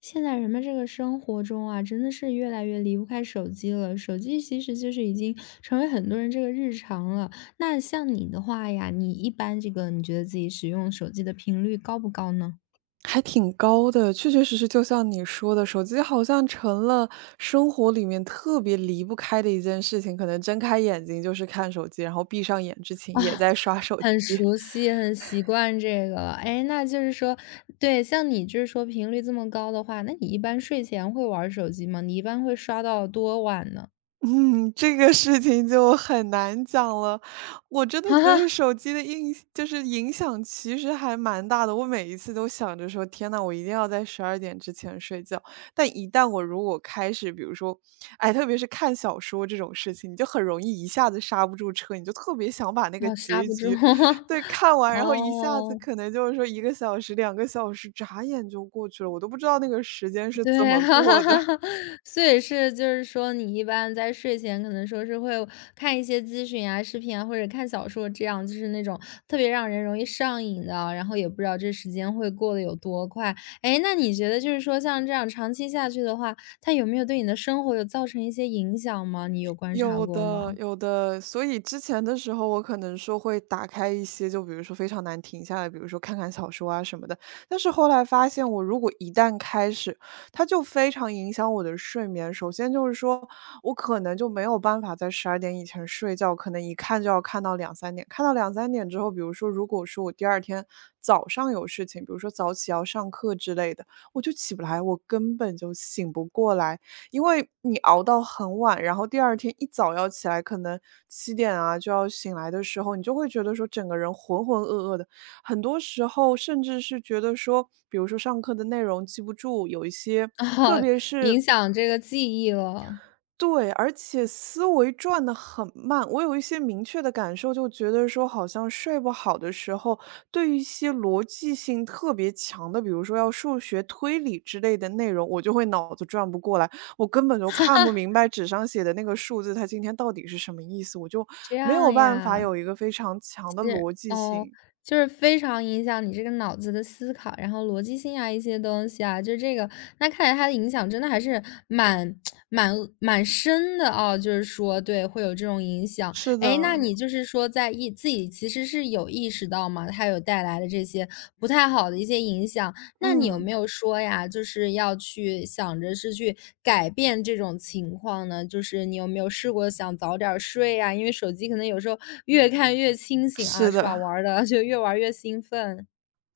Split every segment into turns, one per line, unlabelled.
现在人们这个生活中啊，真的是越来越离不开手机了。手机其实就是已经成为很多人这个日常了。那像你的话呀，你一般这个你觉得自己使用手机的频率高不高呢？
还挺高的，确确实实就像你说的，手机好像成了生活里面特别离不开的一件事情，可能睁开眼睛就是看手机，然后闭上眼之前
啊，
也在刷手
很
机。
熟悉，很习惯这个了。哎，那就是说，对，像你就是说频率这么高的话，那你一般睡前会玩儿手机吗？你一般会刷到多晚呢？
嗯，这个事情就很难讲了。我真的
哈
觉
哈，
得手机的印就是影响其实还蛮大的。我每一次都想着说：“天呐，我一定要在十二点之前睡觉。”但一旦我如果开始，比如说，哎，特别是看小说这种事情，你就很容易一下子刹不住车，你就特别想把那个
啊，刹
结
不住。
局 对，看完，然后一下子
哦，
可能就是说1个小时、2个小时，眨眼就过去了，我都不知道那个时间是怎
对，
么
哈哈
过的。
哈哈。所以是就是说你一般在睡前可能说是会看一些资讯啊、视频啊，或者看小说这样，就是那种特别让人容易上瘾的啊，然后也不知道这时间会过得有多快。哎，那你觉得就是说像这样长期下去的话，它有没有对你的生活有造成一些影响吗？你有观察
有
过吗？
的，有 的。所以之前的时候，我可能说会打开一些，就比如说非常难停下来，比如说看看小说啊什么的。但是后来发现，我如果一旦开始，它就非常影响我的睡眠。首先就是说，我可能就没有办法在十二点以前睡觉，可能一看就要看到两三点。看到两三点之后，比如说，如果说我第二天早上有事情，比如说早起要上课之类的，我就起不来，我根本就醒不过来。因为你熬到很晚，然后第二天一早要起来，可能7点啊就要醒来的时候，你就会觉得说整个人浑浑噩噩的。很多时候甚至是觉得说，比如说上课的内容记不住，有一些
哦，影响这个记忆了，
对，而且思维转的很慢。我有一些明确的感受，就觉得说好像睡不好的时候，对于一些逻辑性特别强的，比如说要数学推理之类的内容，我就会脑子转不过来，我根本就看不明白纸上写的那个数字，它今天到底是什么意思，我就
这
没有
样
办法
呀。
有一个非常强的逻辑
哦，
性。
就是非常影响你这个脑子的思考，然后逻辑性啊一些东西啊，就这个，那看来它的影响真的还是蛮 蛮深的啊，就是说对，会有这种影响。
是
哎，
的，
那你就是说在意自己其实是有意识到嘛，它有带来的这些不太好的一些影响，那你有
嗯，
没有说呀，就是要去想着是去改变这种情况呢？就是你有没有试过想早点儿睡呀？因为手机可能有时候越看越清醒啊，
是
是吧？
的。
玩儿的 就越玩儿越兴奋。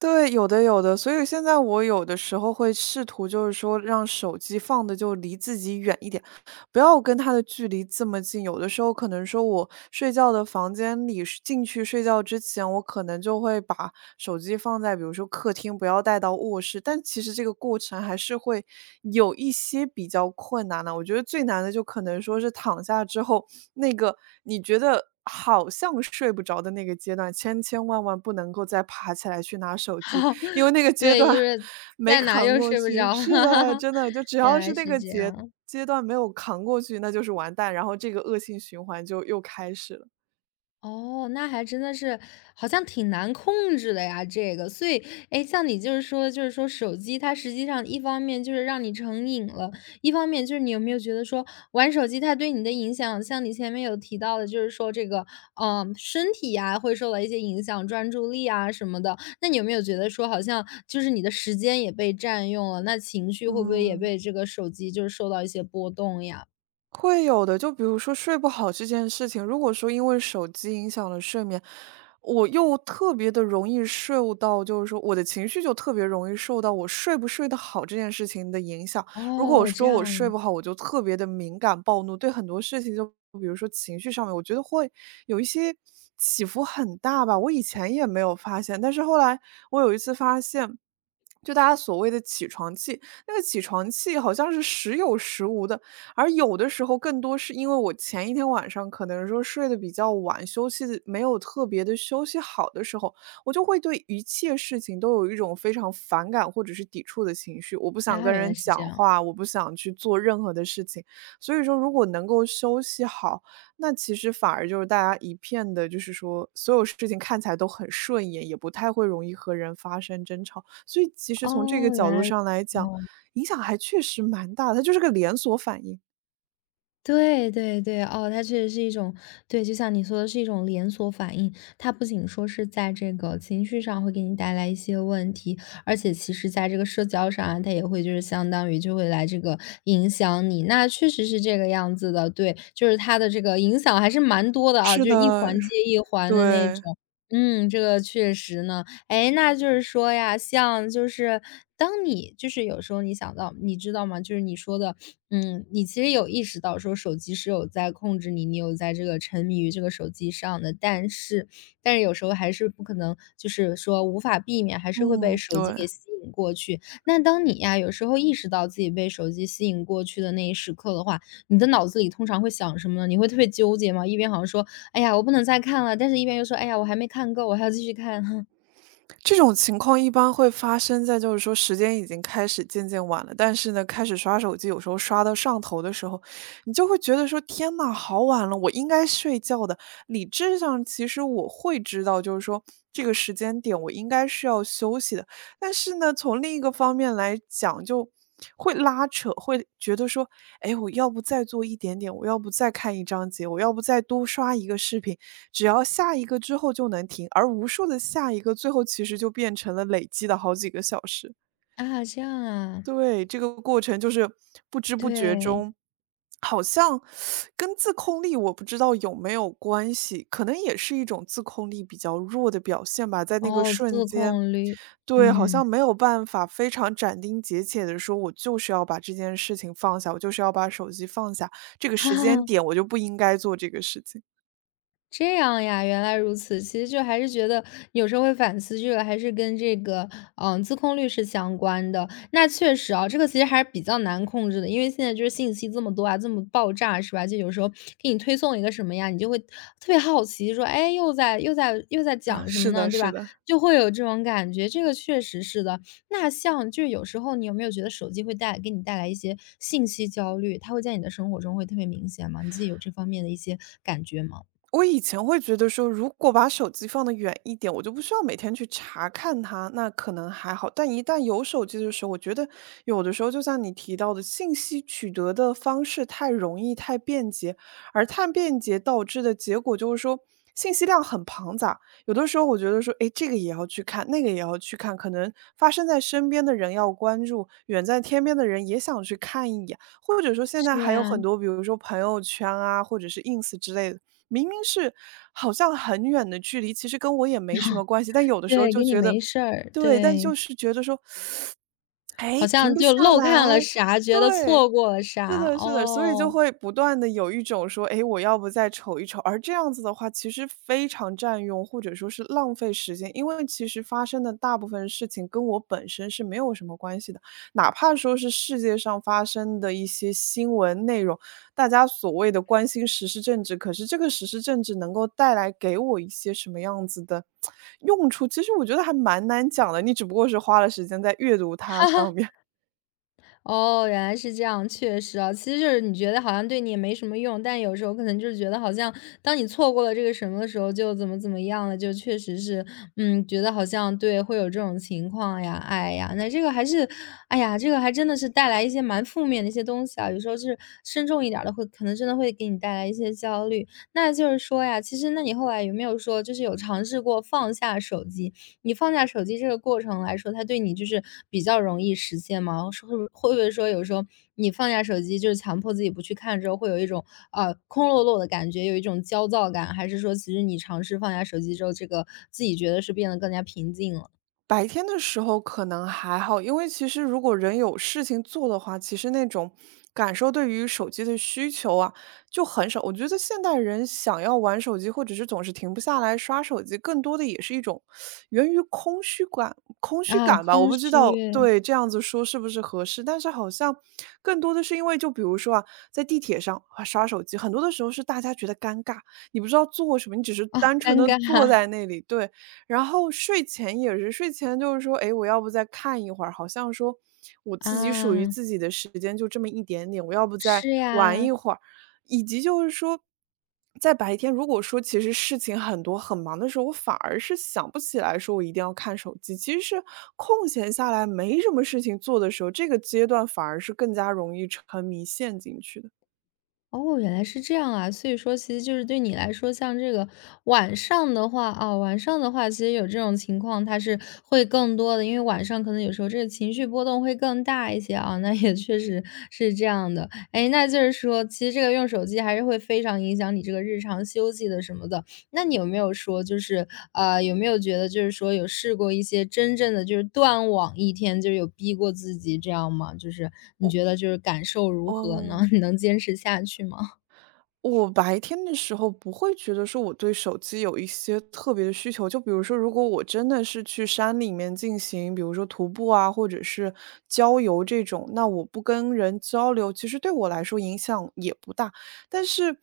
对，有的有的，所以现在我有的时候会试图就是说让手机放的就离自己远一点，不要跟它的距离这么近。有的时候可能说我睡觉的房间里是进去睡觉之前，我可能就会把手机放在比如说客厅，不要带到卧室，但其实这个过程还是会有一些比较困难的。我觉得最难的就可能说是躺下之后，那个你觉得好像睡不着的那个阶段，千千万万不能够再爬起来去拿手机，因为 那个阶
对，
段
就是
没
在哪
扛
又
过
睡不
去。
着。
是的，真的，就只
原
要是
来
那
是
个
这
阶
样。
阶段没有扛过去，那就是完蛋，然后这个恶性循环就又开始了。
哦，那还真的是好像挺难控制的呀，这个。所以，哎，像你就是说手机它实际上一方面就是让你成瘾了，一方面就是你有没有觉得说玩手机它对你的影响，像你前面有提到的，就是说这个，嗯，身体呀会受到一些影响，专注力啊什么的。那你有没有觉得说好像就是你的时间也被占用了，那情绪会不会也
嗯。
被这个手机就是受到一些波动呀？
会有的，就比如说睡不好这件事情，如果说因为手机影响了睡眠，我又特别的容易受到，就是说我的情绪就特别容易受到我睡不睡得好这件事情的影响。如果我
哦，这
说我睡
样，
不好，我就特别的敏感暴怒，对很多事情就比如说情绪上面，我觉得会有一些起伏很大吧。我以前也没有发现，但是后来我有一次发现。就大家所谓的起床气，那个起床气好像是时有时无的，而有的时候更多是因为我前一天晚上可能说睡得比较晚，休息得没有特别的休息好的时候，我就会对一切事情都有一种非常反感或者是抵触的情绪。我不想
啊，
跟
原来
人
是这
讲
样。
话，我不想去做任何的事情。所以说如果能够休息好，那其实反而就是大家一片的就是说所有事情看起来都很顺眼，也不太会容易和人发生争吵。所以其实从这个
哦，原
角度
来
上来讲，
如此
影响还确实蛮大的，它就是个连锁反应。
对对对，哦，它确实是一种对，就像你说的是一种连锁反应。它不仅说是在这个情绪上会给你带来一些问题，而且其实在这个社交上啊，它也会就是相当于就会来这个影响你。那确实是这个样子的，对，就是它的这个影响还是蛮多的啊，
是
就是一
的，
环接一环的那
对，
种。嗯，这个确实呢。哎，那就是说呀，像就是当你就是有时候你想到，你知道吗？就是你说的嗯，你其实有意识到说手机是有在控制你，你有在这个沉迷于这个手机上的，但是有时候还是不可能，就是说无法避免，还是会被
嗯，
手机
对。
给吸引过去。那当你呀有时候意识到自己被手机吸引过去的那一时刻的话，你的脑子里通常会想什么呢？你会特别纠结吗？一边好像说，哎呀，我不能再看了，但是一边又说，哎呀，我还没看够，我还要继续看。
这种情况一般会发生在就是说时间已经开始渐渐晚了，但是呢，开始刷手机，有时候刷到上头的时候，你就会觉得说：“天呐，好晚了，我应该睡觉的。”理智上其实我会知道，就是说这个时间点我应该是要休息的。但是呢，从另一个方面来讲，就会拉扯，会觉得说，哎，我要不再做一点点，我要不再看一章节，我要不再多刷一个视频，只要下一个之后就能停，而无数的下一个，最后其实就变成了累积的好几个小时。
啊，这样啊，
对，这个过程就是不知不觉
对，
中，好像跟自控力我不知道有没有关系，可能也是一种自控力比较弱的表现吧。在那个
哦，
瞬
自
间，
控力，
对，好
嗯。
像没有办法非常斩钉截铁的说，我就是要把这件事情放下，我就是要把手机放下，这个
哈
时间
哈。
点我就不应该做这个事情。
这样呀，原来如此。其实就还是觉得有时候会反思，这个还是跟这个嗯自控力是相关的。那确实啊，这个其实还是比较难控制的，因为现在就是信息这么多啊，这么爆炸是吧？就有时候给你推送一个什么呀，你就会特别好奇，说哎又在
啊，
讲什么
是
呢，
的，
对
是
吧？
的。
就会有这种感觉，这个确实是的。那像就是有时候你有没有觉得手机会带给你带来一些信息焦虑？它会在你的生活中会特别明显吗？你自己有这方面的一些感觉吗？
我以前会觉得说，如果把手机放得远一点，我就不需要每天去查看它，那可能还好。但一旦有手机的时候，我觉得有的时候就像你提到的，信息取得的方式太容易、太便捷，而太便捷导致的结果就是说信息量很庞杂。有的时候我觉得说，诶，这个也要去看，那个也要去看，可能发生在身边的人要关注，远在天边的人也想去看一眼。或者说现在
是
还有
呀，
很多，比如说朋友圈啊，或者是 ins 之类的，明明是好像很远的距离，其实跟我也没什么关系，但有的时候
对，
就
跟你
觉得
没事儿，
对，但就
对，
是觉得说，哎，
好
停
像
不
就
下
漏看了
来，
啥，觉得
对。
错过了
是
啥，
的，是的，所以就
哦。
会不断的有一种说，哎，我要不再瞅一瞅，而这样子的话，其实非常占用或者说是浪费时间。因为其实发生的大部分事情跟我本身是没有什么关系的，哪怕说是世界上发生的一些新闻内容，大家所谓的关心时事政治，可是这个时事政治能够带来给我一些什么样子的 用处，其实我觉得还蛮难讲的，你只不过是花了时间在阅读 它
哈哈。
上面。
哦，原来是这样，确实啊，其实就是你觉得好像对你也没什么用，但有时候可能就是觉得好像当你错过了这个什么的时候，就怎么怎么样了，就确实是，嗯，觉得好像对会有这种情况呀，哎呀，那这个还是，哎呀，这个还真的是带来一些蛮负面的一些东西啊，有时候就是深重一点儿的会，可能真的会给你带来一些焦虑。那就是说呀，其实那你后来有没有说，就是有尝试过放下手机，你放下手机这个过程来说，它对你就是比较容易实现吗？是会不会说有时候你放下手机，就是强迫自己不去看之后，会有一种空落落的感觉，有一种焦躁感，还是说其实你尝试放下手机之后，这个自己觉得是变得更加平静了
白天的时候可能还好，因为其实如果人有事情做的话，其实那种感受对于手机的需求啊，就很少。我觉得现代人想要玩手机，或者是总是停不下来刷手机，更多的也是一种源于空虚感，空虚
啊，
感吧。我
空
不知道
虚
对这样子说是不是合适，但是好像更多的是因为，就比如说啊，在地铁上啊刷手机，很多的时候是大家觉得尴尬，你不知道做什么，你只是
啊，
单纯
尴
的
尬
坐 在那里，对。然后睡前也是，睡前就是说，诶，我要不再看一会儿，好像说我自己属于
啊，
自己的时间就这么一点点，我要不再
是
玩一
呀。
会儿，以及就是说，在白天如果说其实事情很多很忙的时候，我反而是想不起来说我一定要看手机，其实是空闲下来没什么事情做的时候，这个阶段反而是更加容易沉迷陷进去的。
哦，原来是这样啊，所以说其实就是对你来说，像这个晚上的话，其实有这种情况，它是会更多的，因为晚上可能有时候这个情绪波动会更大一些啊，那也确实是这样的。哎，那就是说，其实这个用手机还是会非常影响你这个日常休息的什么的。那你有没有说就是，有没有觉得就是说有试过一些真正的就是断网一天，就是有逼过自己这样吗？就是你觉得就是感受如何呢？
哦。
你能坚持下去吗？
我白天的时候不会觉得说我对手机有一些特别的需求，就比如说，如果我真的是去山里面进行，比如说徒步啊，或者是郊游这种，那我不跟人交流，其实对我来说影响也不大。但是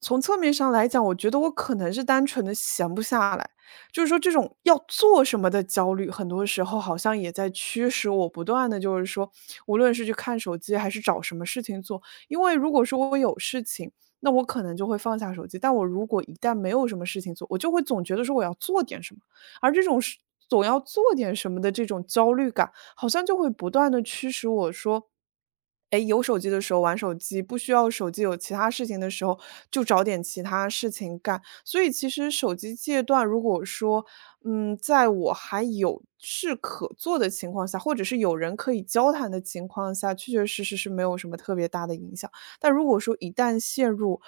从侧面上来讲，我觉得我可能是单纯的闲不下来，就是说这种要做什么的焦虑，很多时候好像也在驱使我不断的，就是说，无论是去看手机还是找什么事情做，因为如果说我有事情。那我可能就会放下手机。但我如果一旦没有什么事情做，我就会总觉得说我要做点什么，而这种事总要做点什么的这种焦虑感，好像就会不断的驱使我说。哎，有手机的时候玩手机，不需要手机有其他事情的时候，就找点其他事情干。所以其实手机戒断，如果说，嗯，在我还有事可做的情况下，或者是有人可以交谈的情况下，确确实实是没有什么特别大的影响。但如果说一旦陷入，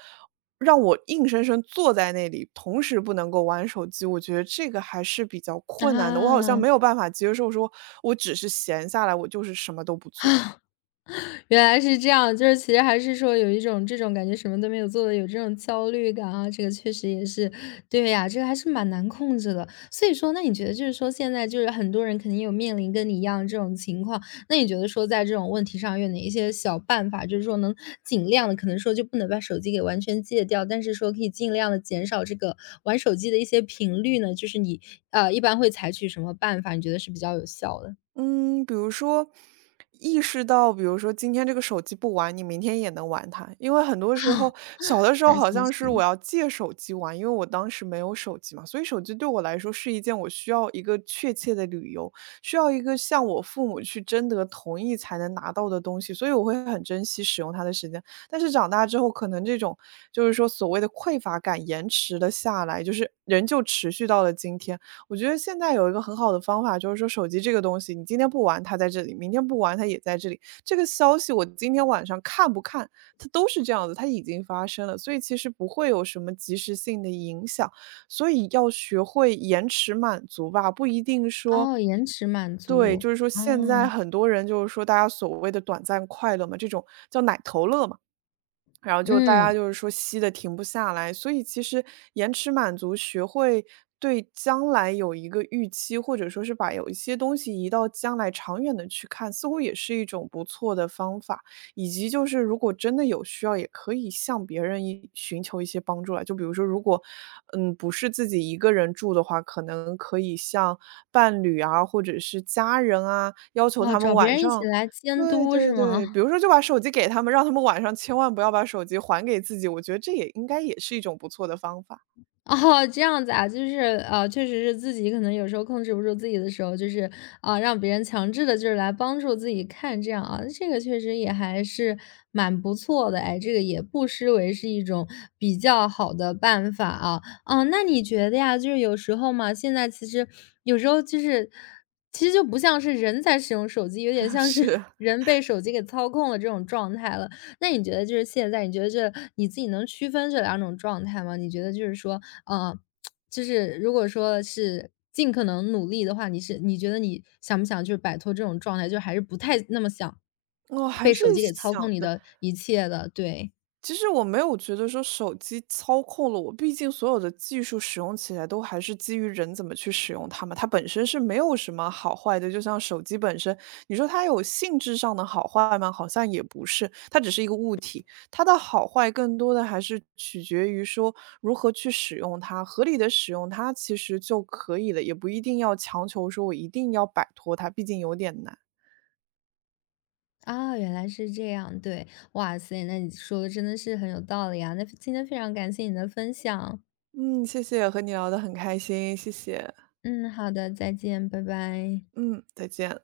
让我硬生生坐在那里，同时不能够玩手机，我觉得这个还是比较困难的。我好像
啊。
没有办法接受说，我只是闲下来，我就是什么都不做。
原来是这样，就是其实还是说有一种这种感觉什么都没有做的，有这种焦虑感啊，这个确实也是，对呀，这个还是蛮难控制的。所以说，那你觉得就是说现在就是很多人肯定有面临跟你一样这种情况，那你觉得说在这种问题上有哪一些小办法，就是说能尽量的，可能说就不能把手机给完全戒掉，但是说可以尽量的减少这个玩手机的一些频率呢？就是你一般会采取什么办法？你觉得是比较有效的？
嗯，比如说意识到，比如说今天这个手机不玩，你明天也能玩它。因为很多时候，小的时候
那
好
确
像是我
实，
要借手机玩，因为我当时没有手机嘛，所以手机对我来说是一件我需要一个确切的理由，需要一个向我父母去征得同意才能拿到的东西，所以我会很珍惜使用它的时间。但是长大之后，可能这种就是说所谓的匮乏感延迟了下来，就是仍旧持续到了今天。我觉得现在有一个很好的方法，就是说手机这个东西，你今天不玩它在这里，明天不玩它也在这里。这个消息我今天晚上看不看，它都是这样子，它已经发生了，所以其实不会有什么及时性的影响。所以要学会延迟满足吧，不一定说
哦，延迟满
对，
足，
就是说现在
哦，
很多人就是说大家所谓的短暂快乐嘛，这种叫奶头乐嘛。然后就大
嗯，
家就是说吸的停不下来，所以其实延迟满足，学会对将来有一个预期，或者说是把有一些东西移到将来长远的去看，似乎也是一种不错的方法。以及就是如果真的有需要，也可以向别人一寻求一些帮助来，就比如说，如果不是自己一个人住的话，可能可以向伴侣啊，或者是家人啊，要求
哦，
他们
找别
晚
人一起
上
来监
对
督
对
是吗？
对，比如说就把手机给他们，让他们晚上千万不要把手机还给自己，我觉得这也应该也是一种不错的方法。
哦，这样子啊，就是，确实是自己可能有时候控制不住自己的时候，就是，啊，让别人强制的，就是来帮助自己看这样啊，这个确实也还是蛮不错的，哎，这个也不失为是一种比较好的办法啊。嗯，那你觉得呀，就是有时候嘛，现在其实有时候就是其实就不像是人在使用手机，有点 像
是。
是 人被手机给操控了这种状态了。那你觉得就是现在，你觉得这你自己能区分这两种状态吗？你觉得就是说，呃，就是如果说是尽可能努力的话，你是你觉得你想不想就是摆脱这种状态，就还是不太那么想
我还
被
是
手机给操
想
控你
的
的一切的，对。
其实我没有觉得说手机操控了我，毕竟所有的技术使用起来都还是基于人怎么去使用它嘛，它本身是没有什么好坏的。就像手机本身，你说它有性质上的好坏吗？好像也不是，它只是一个物体，它的好坏更多的还是取决于说如何去使用它，合理的使用它其实就可以了，也不一定要强求说我一定要摆脱它，毕竟有点难。
啊，原来是这样，对，哇塞，那你说的真的是很有道理啊！那今天非常感谢你的分享，
嗯，谢谢，和你聊得很开心，谢谢。
嗯，好的，再见，拜拜。
嗯，再见。